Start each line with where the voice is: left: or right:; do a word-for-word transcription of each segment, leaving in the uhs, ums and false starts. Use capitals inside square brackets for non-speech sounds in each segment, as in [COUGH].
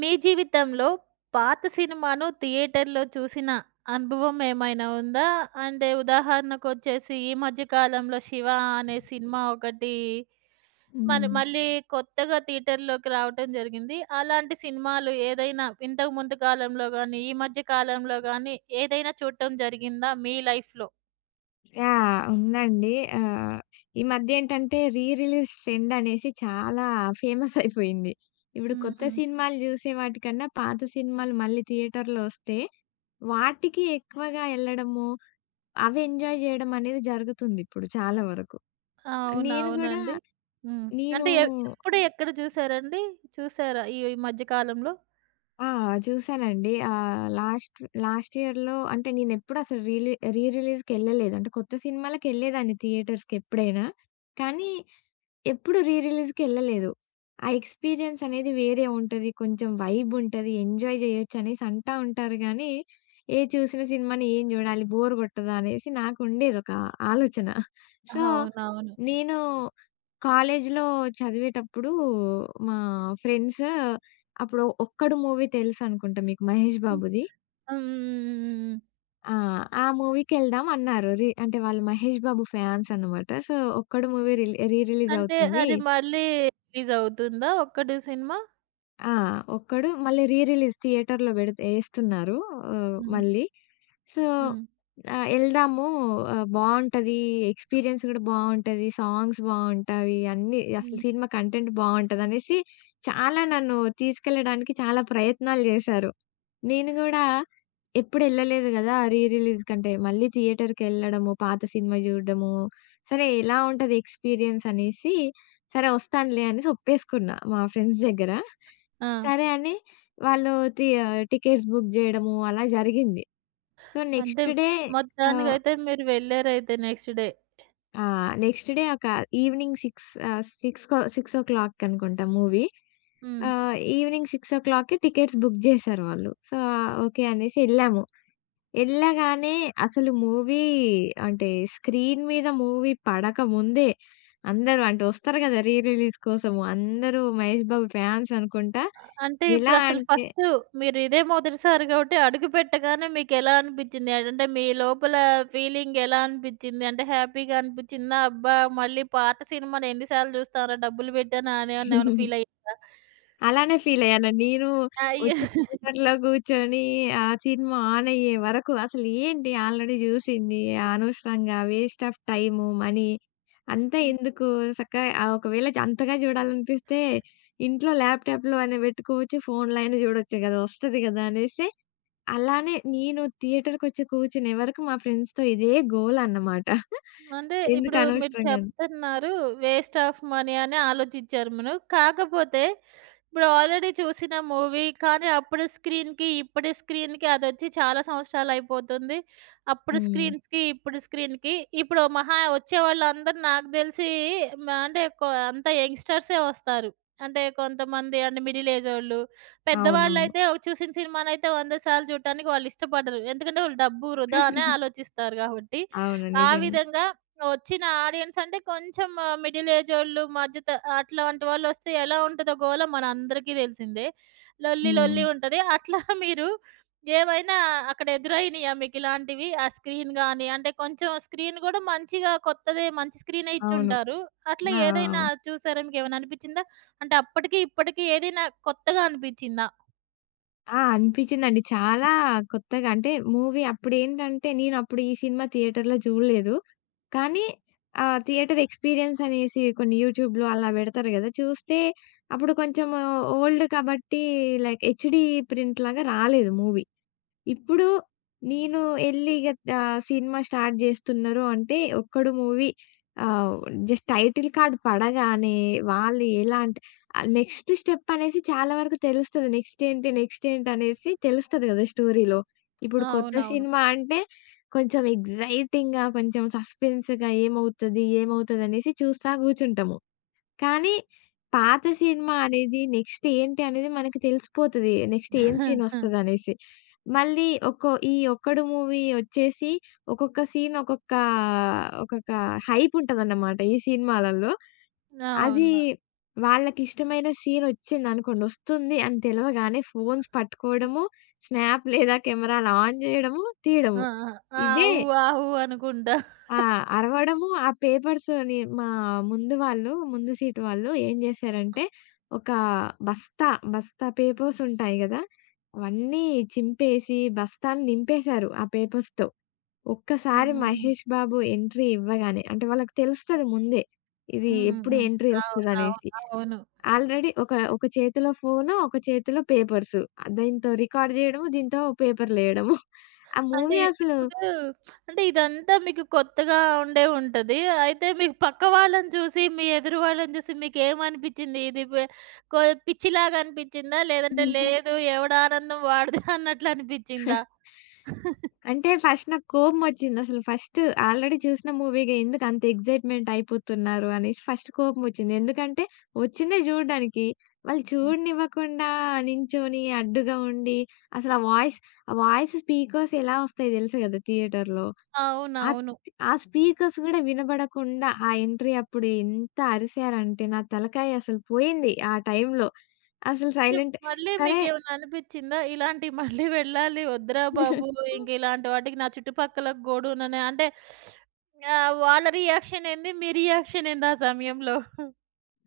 right: మీ జీవితంలో పాత సినిమాను థియేటర్‌లో చూసిన అనుభవం ఏమైనా ఉందా? అంటే ఉదాహరణకొచ్చేసి ఈ మధ్య కాలంలో 'శివ' అనే సినిమా ఒకటి మన
left: హ్మ్.
right: మళ్ళీ కొత్తగా థియేటర్‌లోకి రావటం జరిగింది. అలాంటి సినిమాలు ఏదైనా ఇంతకు ముందు కాలంలో గానీ, ఈ మధ్య కాలంలో గానీ ఏదైనా చూడటం జరిగిందా మీ లైఫ్‌లో?
left: యాహ్! ఉందండి. ఆహ్, ఈ మధ్య ఏంటంటే రీ రిలీజ్ ట్రెండ్ అనేసి చాలా ఫేమస్ అయిపోయింది. ఇప్పుడు
right: హ్మ్.
left: కొత్త
right: హ్మ్.
left: సినిమాలు జూసే వాటికన్నా పాత సినిమాలు మళ్ళీ థియేటర్‌లో వస్తే వాటికి ఎక్కువగా ఎళ్ళడము, అవి ఎంజాయ్ జేయడం అనేది జరుగుతుంది ఇప్పుడు చాలా వరకు. నేను గూడా
right: అవునవునండి. హ్మ్.
left: నేను
right: అంటే ఎ ఎప్పుడు, ఎక్కడ చూసారండి? చూసారా ఈ మధ్య కాలంలో?
left: ఆ! చూసానండి. ఆహ్, లాస్ట్ లాస్ట్ ఇయర్‌లో అంటే నేనెప్పుడు అసలు రీలీ రీ రిలీజ్‌కెళ్ళలేదు. అంటే కొత్త సినిమాలకెళ్ళేదాన్ని థియేటర్స్‌కి ఎప్పుడైనా. కానీ ఎప్పుడు రీ రిలీజ్‌కెళ్ళలేదు. ఆ ఎక్స్‌పీరియన్స్ అనేది వేరే ఉంటది. కొంచెం వైబ్ ఉంటది. ఎంజాయ్ జేయొచ్చు అనేసి అంటా ఉంటారు గానీ, ఏ చూసిన సినిమాని ఏం జూడాలి? బోర్ గొట్టదా? అనేసి నాకుండేది ఒక ఆలోచన. సో,
right: అవునవును.
left: నేను కాలేజ్‌లో చదివేటప్పుడు మా ఫ్రెండ్స్ అప్పుడు 'ఒక్కడు' మూవీ తెలుసనుకుంటా మీకు మహేష్ బాబుది.
right: హ్మ్.
left: ఆ! ఆ మూవీకెళ్దాం అన్నారు. రి అంటే వాళ్ళు మహేష్ బాబు ఫ్యాన్స్ అన్నమాట. సో, 'ఒక్కడు' మూవీ రిలీ రీ రిలీజ్
right: అంటే
left: అవుతుంది.
right: అది మళ్ళీ రిలీజ్ అవుతుందా ఒక్కటే సినిమా?
left: ఆ! ఒక్కడు మళ్ళీ రీ రిలీజ్ థియేటర్‌లో బెడితే ఏస్తున్నారు. ఆహ్,
right: హ్మ్.
left: మళ్ళీ. సో,
right: హ్మ్.
left: ఆహ్, ఎళ్దాము, ఆహ్, బావుంటది. ఎక్స్‌పీరియన్స్ గూడా బావుంటది. సాంగ్స్ బావుంటాయి. అన్నీ అసలు
right: హ్మ్.
left: సినిమా కంటెంట్ బావుంటదనేసి చాలా నన్ను తీసుకెళ్ళడానికి చాలా ప్రయత్నాలు జేశారు. నేను గూడా ఎప్పుడెళ్ళలేదు గదా! రీ రిలీజ్ కంటే. మళ్ళీ థియేటర్‌కెళ్ళడము, పాత సినిమా జూడడము, సరే ఎలా ఉంటది ఎక్స్‌పీరియన్స్ అనేసి, సరే ఒస్తానులే అనేసి ఒప్పేసుకున్నా మా ఫ్రెండ్స్ దగ్గర.
right: ఆ!
left: సరే అని వాళ్ళు తి ఆహ్, టికెట్స్ బుక్ జేయడము అలా జరిగింది. సో,
right: అంటే
left: నెక్స్ట్ డే. ఆహ్,
right: మొత్తానికైతే మీరు వెళ్లారైతే నెక్స్ట్ డే.
left: ఆ! నెక్స్ట్ డే ఒక ఈవినింగ్ సిక్స్, ఆహ్, 6కో సిక్స్ అనుకుంటా మూవీ.
right: హ్మ్.
left: ఆహ్, ఈవినింగ్ 6:00కి టికెట్స్ బుక్ జేశారు వాళ్ళు. సో, ఓకే అనేసి ఎళ్ళాము. ఎళ్ళగానే అసలు మూవీ అంటే స్క్రీన్ మీద మూవీ పడక ముందే అందరూ అంటే వస్తారు గదా! రీ రిలీజ్ కోసము అందరూ మహేష్ బాబు ఫ్యాన్స్ అనుకుంటా.
right: అంటే
left: ఎలా
right: ఇప్పుడు అసలు
left: అంటే
right: ఫస్టు మీరు ఇదే మొదటిసారి కాబట్టి అడుగు పెట్టగానే మీకెలా అనిపిచ్చింది? అంటే మీ లోపల ఫీలింగ్ ఎలా అనిపిచ్చింది? అంటే హ్యాపీగా అనిపిచ్చిందా? అబ్బా! మళ్ళీ పాత సినిమాని ఎన్ని సార్లు చూస్తాంరా డబ్బులు పెట్టానా అని ఏమన్నా ఫీల్ అయ్యారా?
left: అలానే ఫీలయ్యాను. నేను
right: అయ్యో!
left: వచ్చి థియేటర్‌లో కూర్చొని ఆ సినిమా ఆన్ అయ్యే వరకు అసలేంటి ఆల్రెడీ జూసింది. అనవసరంగా వేస్ట్ ఆఫ్ టైము, మనీ అంతా ఎందుకు చక్కగా, ఆహ్, ఒకవేళ అంతగా జూడాలనిపిస్తే ఇంట్లో ల్యాప్‌టాప్‌లో అయినా పెట్టుకోవచ్చు. ఫోన్‌లో అయినా జూడొచ్చు గదా! వస్తది గదా! అనేసి అలానే నేను థియేటర్‌కొచ్చి కూర్చునే వరకు మా ఫ్రెండ్స్‌తో ఇదే గోల అన్నమాట.
right: అంటే
left: ఎందుకు
right: ఇప్పుడు మీరు
left: అనవసరంగా అని.
right: చెప్తున్నారు వేస్ట్ ఆఫ్ మనీ అని ఆలోచించారు మనం. కాకపోతే ఇప్పుడు ఆల్రెడీ చూసిన మూవీ కానీ అప్పుడు స్క్రీన్‌కి, ఇప్పటి స్క్రీన్‌కి అదొచ్చి చాలా సంవత్సరాలు అయిపోతుంది. అప్పుడు
left: హ్మ్.
right: స్క్రీన్స్‌కి, ఇప్పుడు స్క్రీన్‌కి ఇప్పుడు మహా వచ్చేవాళ్ళందరూ నాకు తెలిసి మ అంటే కొ అంతా యంగ్‌స్టర్సే వస్తారు. అంటే కొంతమంది అంటే మిడిల్ ఏజ్ ఓళ్ళు.
left: అవునవును.
right: పెద్దవాళ్ళైతే ఒక చూసిన సినిమానైతే వంద సార్లు చూడటానికి వాళ్ళు ఇష్టపడరు. ఎందుకంటే వాళ్ళు డబ్బు వృధా అనే ఆలోచిస్తారు కాబట్టి.
left: అవును.
right: ఆ
left: నిజంగా.
right: విధంగా వచ్చిన ఆడియన్స్ అంటే కొంచెం ఆహ్, మిడిల్ ఏజోళ్ళు, మధ్య త అట్లాంటి వాళ్ళొస్తే ఎలా ఉంటదో గోల మనందరికీ తెలిసిందే. లొల్లి
left: హ్మ్.
right: లొల్లి ఉంటది. అట్లా [LAUGHS] మీరు ఏవైనా అక్కడ ఎదురైనయా మీకిలాంటివి? ఆ స్క్రీన్ గాని అంటే కొంచెం స్క్రీన్ గూడా మంచిగా కొత్తదే మంచి స్క్రీనే
left: అవును.
right: ఇచ్చుంటారు. అట్లా
left: ఆ!
right: ఏదైనా చూసారా? మీకేమైనా అనిపిచ్చిందా? అంటే అప్పటికి, ఇప్పటికి ఏదైనా కొత్తగా అనిపిచ్చిందా?
left: ఆ! అనిపించిందండి. చాలా కొత్తగా అంటే మూవీ అప్పుడేంటంటే నేనప్పుడు ఈ సినిమా థియేటర్‌లో చూడలేదు. కానీ ఆహ్, థియేటర్ ఎక్స్‌పీరియన్స్ అనేసి కొన్ని యూట్యూబ్‌లో అలా పెడతారు కదా! చూస్తే అప్పుడు కొంచెం ఓల్డ్ కాబట్టి లైక్ హెచ్‌డీ ప్రింట్‌లాగా రాలేదు మూవీ. ఇప్పుడు నేను ఎళ్లి ఇగ, ఆహ్, సినిమా స్టార్ట్ జేస్తున్నారు అంటే, ఒక్కడు మూవీ, ఆహ్, జస్ట్ టైటిల్ కార్డ్ పడగానే వాళ్ళు ఎలా అంటే, ఆహ్, నెక్స్ట్ స్టెప్ అనేసి చాలా వరకు తెలుస్తది. నెక్స్ట్ ఏంటి? నెక్స్ట్ ఏంటి? అనేసి తెలుస్తది గదా! స్టోరీలో. ఇప్పుడు
right: ఆ!
left: కొత్త
right: అవునవును.
left: సినిమా అంటే కొంచెం ఎక్సైటింగ్‌గా, కొంచెం సస్పెన్స్‌గా ఏమవుతది? ఏమవుతదనేసి చూస్తా గూర్చుంటాము. కానీ పాత సినిమా అనేది నెక్స్ట్ ఏంటి అనేది మనకి తెలిసిపోతది. నెక్స్ట్ ఏం సీన్
right: [LAUGHS]
left: ఒస్తదనేసి. మళ్ళీ ఒక్కో ఈ 'ఒక్కడు' మూవీ ఒచ్చేసి ఒక్కొక్క సీన్ ఒక్కొక్క, ఒక్కొక్క హైప్ ఉంటదన్నమాట ఈ సినిమాలలో. అది
right: అవును.
left: వాళ్ళకిష్టమైన సీన్ ఒచ్చిందనుకోండి, ఒస్తుంది అని తెలవగానే ఫోన్స్ పట్టుకోవడము, స్నాప్ లేదా కెమెరాలు ఆన్ జేయడము, తీయడము.
right: ఆ! ఆ! ఆ!
left: ఇదే.
right: ఊ, ఆ! ఊ అనుకుంటా. [LAUGHS]
left: ఆ! అరవడము ఆ పేపర్స్‌ని మా ముందు వాళ్ళు, ముందు సీటు వాళ్ళు ఏం జేశారంటే, ఒక బస్తా, బస్తా పేపర్స్ ఉంటాయి గదా! అవన్నీ చింపేసి బస్తాని నింపేశారు ఆ పేపర్స్‌తో.
right: హ్మ్.
left: ఒక్కసారి
right: హ్మ్. హ్మ్.
left: మహేష్ బాబు ఎంట్రీ ఇవ్వగానే అంటే వాళ్ళకి తెలుస్తది ముందే. ఇది
right: హ్మ్. హ్మ్.
left: ఎప్పుడు
right: హ్మ్.
left: ఎంట్రీ
right: అవునవును.
left: ఒస్తదనేసి.
right: అవును.
left: ఆల్రెడీ ఒక ఒక చేతిలో ఫోను, ఒక చేతిలో పేపర్సు. దీంతో రికార్డ్ జేయడము, దీంతో పేపర్‌లేయడము. ఆ
right: అంటే
left: మూవీ అసలు
right: ఇప్పుడు అంటే ఇదంతా మీకు కొత్తగా ఉండే ఉంటది. అయితే మీకు పక్క వాళ్ళని చూసి, మీ ఎదురు వాళ్ళని చూసి మీకేమనిపిచ్చింది? ఇది బె కొ పిచ్చిలాగా అనిపిచ్చిందా? లేదంటే లేదు ఎవడానందం వాడిదే అన్నట్లు అనిపిచ్చిందా?
left: అంటే ఫస్ట్ నాకు కోపమొచ్చిందసలు. ఫస్ట్ ఆల్రెడీ చూసిన మూవీ‌గా ఎందుకంత ఎక్సైట్‌మెంట్ అయిపోతున్నారు అనేసి ఫస్ట్ కోపమొచ్చింది. ఎందుకంటే వచ్చిందే చూడడానికి. వాళ్ళు చూడనివ్వకుండా నించొని అడ్డుగా ఉండి అసలు ఆ వాయిస్ ఆ వాయిస్ స్పీకర్స్ ఎలా వస్తాయో తెలుసు కదా! థియేటర్‌లో. ఆహ్, ఆ
right: అవునవును.
left: ఆ స్పీకర్స్ కూడా వినబడకుండా ఆ ఎంట్రీ అప్పుడు ఎంత అరిసారంటే నా తలకాయ అసలు పోయింది ఆ టైంలో. అసలు
right: అంటే
left: సైలెంట్
right: మళ్ళీ
left: సరే.
right: మీకేమన్నా అనిపిచ్చిందా? ఇలాంటియి మళ్ళీ వెళ్ళాలి వద్దురా బాబు! ఇంక
left: [LAUGHS]
right: ఇలాంటి వాటికి నా చుట్టుపక్కల గూడుననే అంటే ఆహ్, వాళ్ళ రియాక్షన్ ఏంది? మీ రియాక్షన్ ఏంది ఆ సమయంలో? [LAUGHS]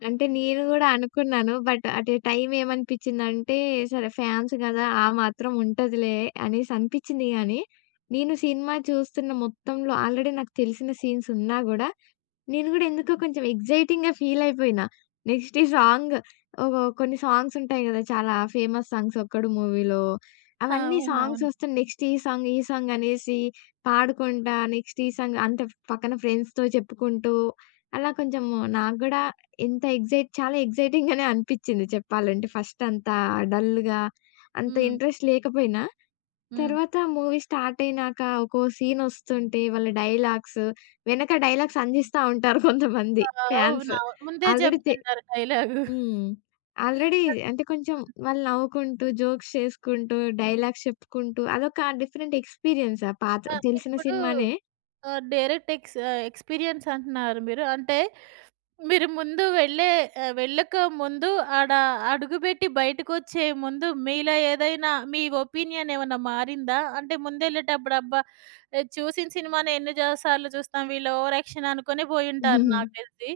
left: అంటే నేను గూడా అనుకున్నాను. బట్ అట్ ఎ టైమ్ ఏమనిపించిందంటే, సరే ఫ్యాన్స్ గదా! ఆ మాత్రం ఉంటదిలే అనేసి అనిపించింది గానీ, నేను సినిమా చూస్తున్న మొత్తంలో ఆల్రెడీ నాకు తెలిసిన సీన్స్ ఉన్నా గూడా, నేను గూడా ఎందుకో కొంచెం ఎక్సైటింగ్‌గా ఫీల్ అయిపోయినా. నెక్స్ట్ ఈ సాంగ్, ఓహ్! కొన్ని సాంగ్స్ ఉంటాయి గదా! చాలా ఫేమస్ సాంగ్స్ 'ఒక్కడు' మూవీలో. అవన్నీ సాంగ్స్
right: అవునవును.
left: వస్తే నెక్స్ట్ ఈ సాంగ్, ఈ సాంగ్ అనేసి పాడుకుంటా నెక్స్ట్ ఈ సాంగ్ అంటే పక్కన ఫ్రెండ్స్‌తో చెప్పుకుంటూ అలా కొంచెం నాకు గూడా ఎంత ఎక్సైట్ చాలా ఎక్సైటింగ్ గానే అనిపిచ్చింది చెప్పాలంటే. ఫస్ట్ అంత డల్‌గా, అంత
right: హ్మ్.
left: ఇంట్రెస్ట్ లేకపోయినా
right: హ్మ్.
left: తర్వాత మూవీ స్టార్ట్ అయినాక ఒక్కో సీనొస్తుంటే వాళ్ళ డైలాగ్స్, వెనక డైలాగ్స్ అందిస్తా ఉంటారు కొంతమంది ఫ్యాన్స్.
right: అవునవును. ముందే
left: ఆల్రెడీ తె
right: జెప్తుంటారు డైలాగు.
left: హ్మ్. ఆల్రెడీ అంటే కొంచెం
right: [LAUGHS] హ్మ్.
left: వాళ్ళు నవ్వుకుంటూ, జోక్స్ చేసుకుంటూ, డైలాగ్స్ చెప్పుకుంటూ అదొక డిఫరెంట్ ఎక్స్‌పీరియన్స్ ఆ పాత
right: ఆ!
left: తెలిసిన
right: ఇప్పుడు
left: సినిమానే.
right: ఆహ్, డైరెక్ట్ ఎక్స్ ఆహ్, ఎక్స్‌పీరియన్స్ అంటున్నారు మీరు. అంటే మీరు ముందు వెళ్ళే ఆహ్, వెళ్ళక ముందు ఆడ అడుగుబెట్టి బయటకొచ్చే ముందు మీలో ఏదైనా మీ ఒపీనియన్ ఏమన్నా మారిందా? అంటే ముందెళ్ళేటప్పుడు అబ్బా! ఆహ్, చూసిన సినిమానే ఎన్ని జ సార్లు చూస్తాం వీళ్ళు ఓవర్ యాక్షన్ అనుకునే పోయుంటారు
left: హ్మ్.
right: నాకు తెలిసి.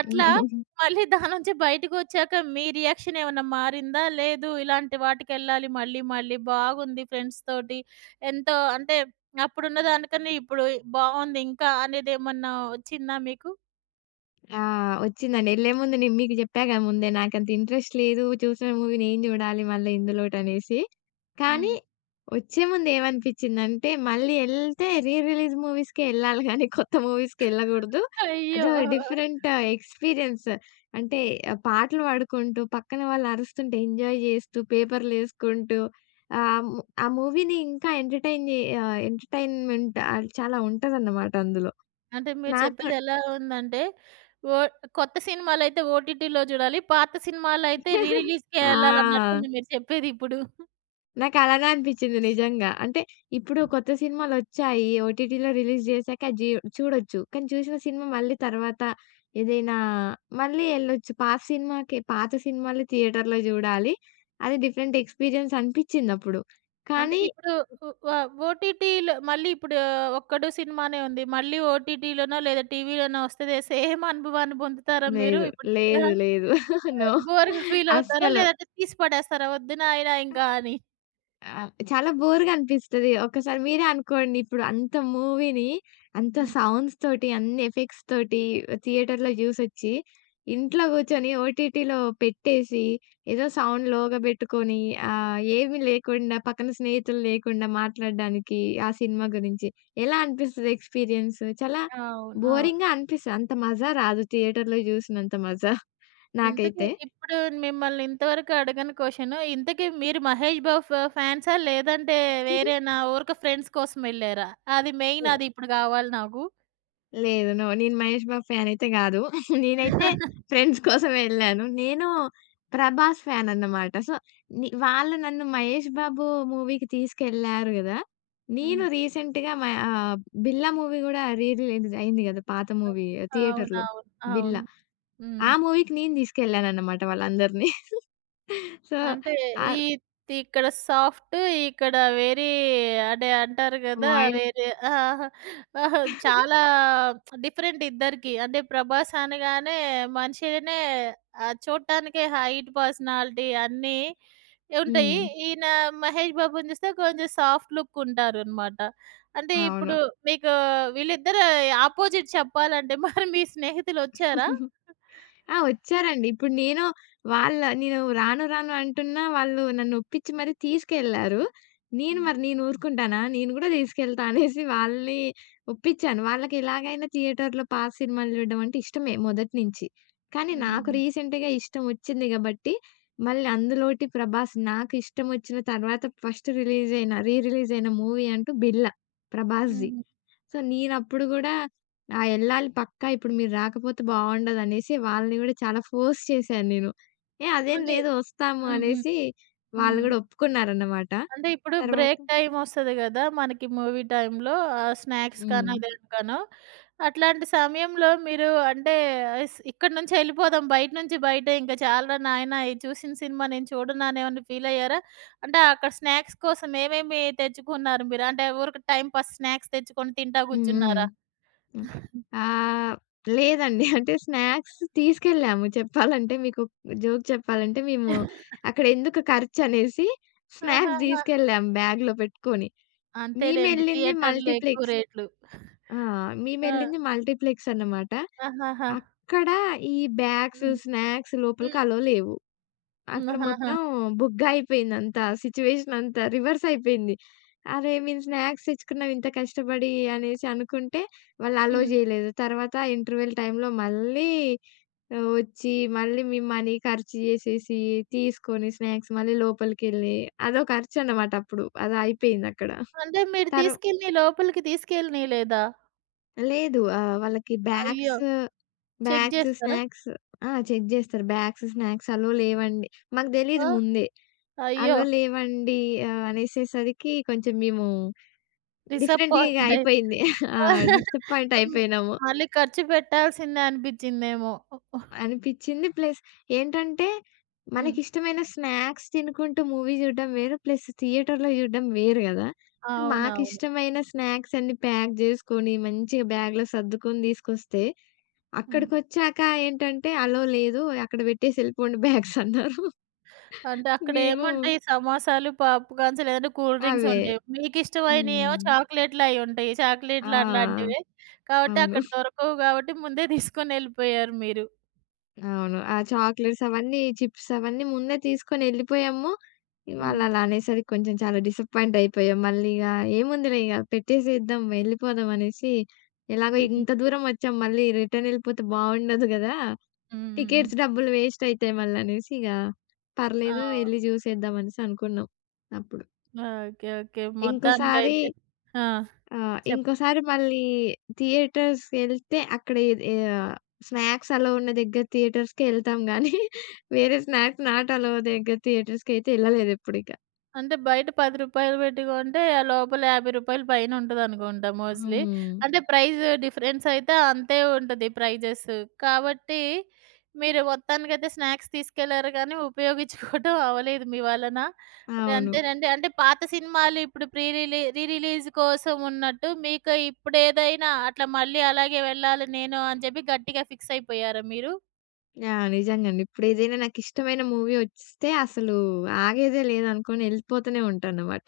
right: అట్లా మళ్ళీ దాని నుంచి బయటకొచ్చాక మీ రియాక్షన్ ఏమన్నా మారిందా? లేదు ఇలాంటి వాటికెళ్ళాలి మళ్ళీ మళ్ళీ బాగుంది ఫ్రెండ్స్ తోటి ఎంతో అంటే అప్పుడున్న దానికన్నా ఇప్పుడు బావుంది ఇంకా అనేదేమన్నా వచ్చిందా మీకు?
left: ఆ! వచ్చిందండి. ఎళ్ళే ముందు నేను మీకు జెప్పాగా ముందే నాకంత ఇంట్రెస్ట్ లేదు. చూసిన మూవీ నేను జూడాలి మళ్ళీ ఇందులోటనేసి. కానీ
right: హ్మ్.
left: వచ్చే ముందు ఏమనిపించిందంటే మళ్ళీ ఎళ్తే రీ రిలీజ్ మూవీస్‌కే ఎళ్ళాలి గానీ కొత్త మూవీస్‌కి ఎళ్ళగూడదు.
right: అయ్యో!
left: అదో
right: ఆ!
left: Different experience. అంటే ఆహ్, పాటలు పాడుకుంటూ, పక్కన వాళ్ళు అరుస్తుంటే ఎంజాయ్ జేస్తూ, పేపర్‌లేసుకుంటూ, ఆహ్, ము ఆ మూవీని ఇంకా ఎంటర్‌టైన్ జే ఆహ్, ఎంటర్‌టైన్‌మెంట్ ఆహ్, చాలా ఉంటదన్నమాట అందులో.
right: అంటే మీరు చెప్పేది
left: నాకు.
right: [LAUGHS] ఎలా ఉందంటే, ఓ కొత్త సినిమాలైతే ఓటీటీలో చూడాలి. పాత సినిమాలైతే [LAUGHS] రీ
left: [LAUGHS]
right: రిలీజ్‌కే
left: ఆ!
right: ఎళ్ళాలన్నట్టుంది మీరు చెప్పేదిప్పుడు.
left: నాకలానే అనిపిచ్చింది నిజంగా. అంటే ఇప్పుడు కొత్త సినిమాలొచ్చాయి. ఓటీటీలో రిలీజ్ జేశాక జీ చూడొచ్చు. కానీ చూసిన సినిమా మళ్ళీ తర్వాత ఏదైనా మళ్ళీ ఎళ్ళొచ్చు. పాత సినిమాకే పాత సినిమాలు థియేటర్‌లో జూడాలి. అది డిఫరెంట్ ఎక్స్‌పీరియన్స్ అనిపిచ్చిందప్పుడు.
right: అంటే
left: కానీ
right: ఇప్పుడు ఉ వ ఓటీటీలో మళ్ళీ ఇప్పుడు 'ఒక్కడు' సినిమానే ఉంది. మళ్ళీ ఓటీటీలోనో లేదా టీవీలోనో వస్తది. సేమ్ అనుభవాన్ని పొందుతారా మీరు?
left: లేదు.
right: ఇప్పుడు
left: లేదు.
right: ఆ!
left: లేదు. [LAUGHS] నో.
right: బోర్‌గా ఫీల్ అవుతారా?
left: అస్సలు.
right: లేదంటే తీసి పడేస్తారా? వద్దు నాయనా ఇంకా అని.
left: ఆ! చాలా బోర్‌గా అనిపిస్తది. ఒక్కసారి మీరే అనుకోండి ఇప్పుడు అంత మూవీని అంత
right: హ్మ్.
left: సౌండ్స్ తోటి, అన్ని ఎఫెక్ట్స్ తోటి థియేటర్‌లో జూసొచ్చి, ఇంట్లో గూర్చొని ఓటీటీలో పెట్టేసి, ఏదో సౌండ్ లోగా బెట్టుకొని, ఆహ్, ఏమి లేకుండా పక్కన స్నేహితులు లేకుండా మాట్లాడడానికి ఆ సినిమా గురించి. ఎలా అనిపిస్తది ఎక్స్‌పీరియన్స్? చాలా
right: అవును. అవును.
left: బోరింగ్‌గా అనిపిస్తది. అంత మజా రాదు థియేటర్‌లో జూసినంత మజా
right: ఇంతకీ
left: నాకైతే.
right: ఇప్పుడు మిమ్మల్ని ఇంతవరకు అడగని క్వెషన్. ఇంతకీ మీరు 'మహేష్ బాబు' ఫ ఫాన్సా? లేదంటే వేరేనా?
left: [LAUGHS]
right: ఊరక ఫ్రెండ్స్ కోసం ఎళ్లారా? అది మెయిన్ అది ఇప్పుడు గావాలి నాకు.
left: లేదు. నో. నేను 'మహేష్ బాబు' ఫ్యానయితే గాదు. [LAUGHS] నేనైతే
right: [LAUGHS]
left: ఫ్రెండ్స్ కోసం వెళ్ళాను. నేను 'ప్రభాస్' ఫ్యానన్నమాట. సో, ని వాళ్ళు నన్ను 'మహేష్ బాబు' మూవీకి తీసుకెళ్లారు గదా! నేను
right: హ్మ్.
left: రీసెంట్‌గా మ ఆహ్, 'బిల్లా' మూవీ గూడా రీ రిలీజ్ అయింది గదా! పాత మూవీ థియేటర్‌లో
right: అవునవును.
left: 'బిల్లా.'
right: అవును. హ్మ్.
left: ఆ మూవీకి నేను తీసుకెళ్ళానన్నమాట వాళ్ళందరిని. [LAUGHS] సో,
right: అంటే ఈ
left: ఆహ్,
right: ఇక్కడ సాఫ్ట్, ఇక్కడ వెరీ అంటే అంటారు గదా!
left: వాయిల్
right: వేరే ఆ! ఆహా! చాలా డిఫరెంట్ ఇద్దరికి. అంటే 'ప్రభాస్' అనగానే మనిషినే ఆహ్, చూడటానికే హైట్, పర్సనాలిటీ అన్నీ ఉంటాయి.
left: హ్మ్.
right: ఈయన 'మహేష్ బాబుని' చూస్తే కొంచెం సాఫ్ట్ లుక్ ఉంటారనమాట. అంటే
left: అవును.
right: ఇప్పుడు మీకు వీళ్ళిద్దరు అపోజిట్ చెప్పాలంటే మరి మీ స్నేహితులొచ్చారా?
left: [LAUGHS] ఆ! వచ్చారండి. ఇప్పుడు నేను వాళ్ళ నేను రాను రాను అంటున్నా వాళ్ళు నన్ను ఒప్పించి మరి తీసుకెళ్లారు. నేను
right: హ్మ్.
left: మరి నేను ఊరుకుంటానా? నేను గూడా తీసుకెళ్తా అనేసి వాళ్ళని ఒప్పించాను. వాళ్ళకి ఎలాగైనా థియేటర్‌లో పాత సినిమాలు చూడడం అంటే ఇష్టమే మొదటి నుంచి. కానీ
right: హ్మ్.
left: నాకు
right: హుహు.
left: రీసెంట్‌గా ఇష్టం వచ్చింది గాబట్టి, మళ్ళీ అందులోటి ప్రభాస్ నాకు ఇష్టం వచ్చిన తర్వాత ఫస్ట్ రిలీజ్ అయిన, రీ రిలీజ్ అయిన మూవీ అంటూ 'బిళ్ళ' ప్రభాస్‌ది.
right: హుహు.
left: సో, నేనప్పుడు గూడా ఆ! ఎళ్ళాలి పక్కా. ఇప్పుడు మీరు రాకపోతే బావుండదనేసి వాళ్ళని గూడా చాలా ఫోర్స్ చేశాను నేను. ఏ అదేం
right: అంటే
left: లేదు వస్తాము
right: హ్మ్. హ్మ్.
left: అనేసి వాళ్ళు
right: హ్మ్.
left: గూడా ఒప్పుకున్నారన్నమాట.
right: అంటే ఇప్పుడు
left: తర్వాత
right: బ్రేక్ టైమ్ ఒస్తది గదా! మనకి మూవీ టైమ్‌లో ఆహ్, స్నాక్స్ కానీ
left: హ్మ్.
right: అదేం కానో, దేనికనో అట్లాంటి సమయంలో మీరు అంటే స్ ఇక్కడి నుంచి ఎళ్ళిపోదాం బయట నుంచి బయటే ఇంక చాలురా నాయనా ఈ చూసిన సినిమా నేను చూడను అనేమన్నా ఫీల్ అయ్యారా? అంటే అక్కడ స్నాక్స్ కోసం ఏమేమి తెచ్చుకున్నారు మీరు? అంటే ఊరికే టైమ్ పాస్ స్నాక్స్ తెచ్చుకొని తింటా
left: హ్మ్. హ్మ్.
right: గూర్చున్నారా?
left: హ్మ్. ఆహ్, లేదండి. [LAUGHS] అంటే స్నాక్స్ తీసుకెళ్ళాము. చెప్పాలంటే మీకు జోక్ చెప్పాలంటే మేము అక్కడ ఎందుకు ఖర్చనేసి స్నాక్స్
right: ఆహాహా!
left: తీసుకెళ్ళాం బ్యాగ్‌లో పెట్టుకొని.
right: అంతేలెండి. [LAUGHS]
left: మేమెళ్ళింది
right: థియేటర్‌లో ఎక్కువ
left: మల్టీప్లెక్స్.
right: రేట్లు.
left: ఆ!
right: ఆ!
left: మేమెళ్ళింది మల్టీప్లెక్స్ అన్నమాట.
right: ఆహాహా!
left: అక్కడ ఈ బ్యాగ్స్,
right: హ్మ్.
left: స్నాక్స్ లోపలికి
right: హ్మ్.
left: అలో లేవు. అక్కడ
right: ఆహాహా!
left: మొత్తం బుగ్గయిపోయిందంతా. సిట్యుయేషన్ అంతా సిచ్యువేషన్ అంతా రివర్స్ అయిపోయింది. అరే! మేము స్నాక్స్ తెచ్చుకున్నాం ఇంత కష్టపడి అనేసి అనుకుంటే వాళ్ళు అలో
right: హ్మ్.
left: చేయలేదు. తర్వాత ఇంటర్వెల్ టైమ్‌లో మళ్ళీ ఆహ్, వచ్చి మళ్ళీ మేము మనీ ఖర్చు చేసేసి తీసుకొని స్నాక్స్ మళ్ళీ లోపలికెళ్ళి అదో ఖర్చు అన్నమాట అప్పుడు. అది అయిపోయిందక్కడ.
right: అంటే మీరు
left: తర్వా
right: తీసుకెళ్ళి లోపలికి తీసుకెళ్ళనీయలేదా?
left: లేదు. ఆహ్, వాళ్ళకి
right: అయ్యో!
left: బ్యాగ్స్,
right: చెక్
left: బ్యాగ్స్,
right: జేస్తారా?
left: స్నాక్స్ ఆ! చెక్ జేస్తారు. బ్యాగ్స్, స్నాక్స్ అలో లేవండి. మాకు తెలీదు
right: ఆ!
left: ముందే.
right: అయ్యో!
left: అలో లేవండి, ఆహ్, అనేసేసరికి కొంచెం మేము డిఫరెంట్‌గా ఇగ
right: డిసప్పాయింట్ అయి
left: అయిపోయింది. ఆ!
right: [LAUGHS]
left: డిసప్పాయింట్
right: హ్మ్.
left: అయిపోయినాము.
right: మళ్ళీ ఖర్చు పెట్టాల్సిందే అనిపిచ్చిందేమో.
left: అనిపిచ్చింది. ప్లస్ ఏంటంటే,
right: హ్మ్.
left: మనకిష్టమైన స్నాక్స్ తినుకుంటూ మూవీ జూడడం వేరు. ప్లస్ థియేటర్‌లో జూడడం వేరు గదా!
right: అవునవును.
left: మాకిష్టమైన స్నాక్స్ అన్నీ ప్యాక్ జేసుకొని, మంచిగా బ్యాగ్‌లో సర్దుకొని తీసుకొస్తే,
right: హ్మ్.
left: అక్కడికొచ్చాక ఏంటంటే, అలో లేదు. అక్కడ బెట్టేసి ఎళ్ళిపోండి బ్యాగ్స్ అన్నారు.
right: అంటే
left: మేము
right: అక్కడేముంటాయి సమోసాలు, పప్‌కార్న్స్ లేదంటే కూల్ డ్రింక్స్
left: అవే.
right: ఉంటాయి. మీకిష్టమైనయేమో
left: హ్మ్.
right: చాక్లెట్‌లు అయ్యుంటాయి. చాక్లెట్‌లు
left: ఆ!
right: అట్లాంటివే. కాబట్టి
left: అవును.
right: అక్కడ దొరకవు గాబట్టి ముందే తీసుకొనెళ్ళిపోయారు మీరు.
left: అవును. ఆ చాక్లెట్స్ అవన్నీ, చిప్స్ అవన్నీ ముందే తీసుకొని ఎళ్ళిపోయాము.
right: హ్మ్.
left: వాళ్ళలా అనేసరికి కొంచెం చాలా డిసప్పాయింట్ అయిపోయాం. మళ్ళీ ఇగ ఏముందిలే ఇగ పెట్టేసేద్దాం, వెళ్ళిపోదాం అనేసి ఎలాగో
right: హ్మ్. హ్మ్.
left: ఇంత దూరం వచ్చాం మళ్ళీ రిటర్న్ ఎళ్ళిపోతే బావుండదు గదా!
right: హ్మ్. హ్మ్. హ్మ్.
left: టికెట్స్ డబ్బులు వేస్ట్ అయితాయి మళ్ళనేసి ఇగ
right: ఆ!
left: పర్లేదు ఎళ్లి జూసేద్దాం అనేసి అనుకున్నాం అప్పుడు.
right: ఓకే. ఓకే.
left: ఇంకోసారి
right: మొత్తానికైతే ఆ!
left: ఆ!
right: చెప్పండి.
left: ఇంకోసారి మళ్ళీ థియేటర్స్‌కెళ్తే అక్కడ ఏది, ఆహ్, స్నాక్స్ అలో ఉన్న దగ్గర థియేటర్స్‌కే ఎళ్తాం గానీ, [LAUGHS] వేరే స్నాక్స్ నాట్ అలో దగ్గర థియేటర్స్‌కయితే ఎళ్ళలేదెప్పుడిక.
right: అంటే బయట రూ. పది పెట్టి కొంటే ఆ లోపల రూ. యాభై పైన ఉంటదనుకుంటా మోస్ట్‌లీ.
left: హ్మ్.
right: అంటే ప్రైస్ డిఫరెన్స్ అయితే అంతే ఉంటది ప్రైజెస్. కాబట్టి మీరు మొత్తానికైతే స్నాక్స్ తీసుకెళ్లారు కానీ ఉపయోగించుకోవటం [LAUGHS] అవ్వలేదు మీ వలన. అంటే
left: అవును.
right: అంతేనండి. అంటే పాత సినిమాలు ఇప్పుడు ప్రీ రిలీ రీ రిలీజ్ కోసం ఉన్నట్టు మీకు ఇప్పుడేదైనా అట్లా మళ్ళీ అలాగే వెళ్ళాలి నేను అని చెప్పి గట్టిగా ఫిక్స్ అయిపోయారా మీరు?
left: ఆ! నిజంగండి. ఇప్పుడేదైనా నాకిష్టమైన మూవీ ఒస్తే అసలు ఆగేదే లేదనుకోని ఎళ్ళిపోతూనే ఉంటాననమాట.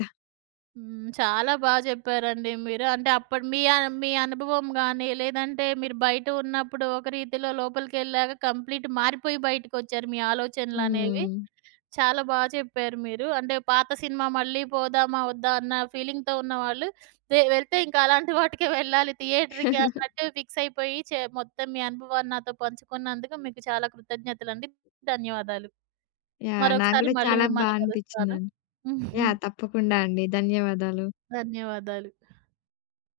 right: హ్మ్. చాలా బా చెప్పారండి మీరు. అంటే అప్పుడు మీ అ మీ అనుభవం గాని, లేదంటే మీరు బయట ఉన్నప్పుడు ఒక రీతిలో లోపలికెళ్ళాక కంప్లీట్ మారిపోయి బయటికొచ్చారు మీ ఆలోచనలనేవి.
left: హ్మ్.
right: చాలా బా చెప్పారు మీరు. అంటే పాత సినిమా మళ్ళీ పోదామా? వద్దా? అన్న ఫీలింగ్‌తో ఉన్నవాళ్ళు వె వెళ్తే ఇంకా అలాంటి వాటికే వెళ్ళాలి థియేటర్‌కి
left: [LAUGHS]
right: అన్నట్టు ఫిక్స్ అయిపోయి చె మొత్తం మీ అనుభవాన్ని నాతో పంచుకున్నందుకు మీకు చాలా కృతజ్ఞతలండి. ధన్యవాదాలు.
left: యాహ్! నాకు
right: మరొకసారి
left: గూడా
right: మళ్ళీ
left: చాలా బా
right: మిమ్మల్ని కలుస్తాను.
left: అనిపిచ్చిందండి. యాహ్!
right: [LAUGHS]
left: తప్పకుండా అండి. ధన్యవాదాలు.
right: ధన్యవాదాలు.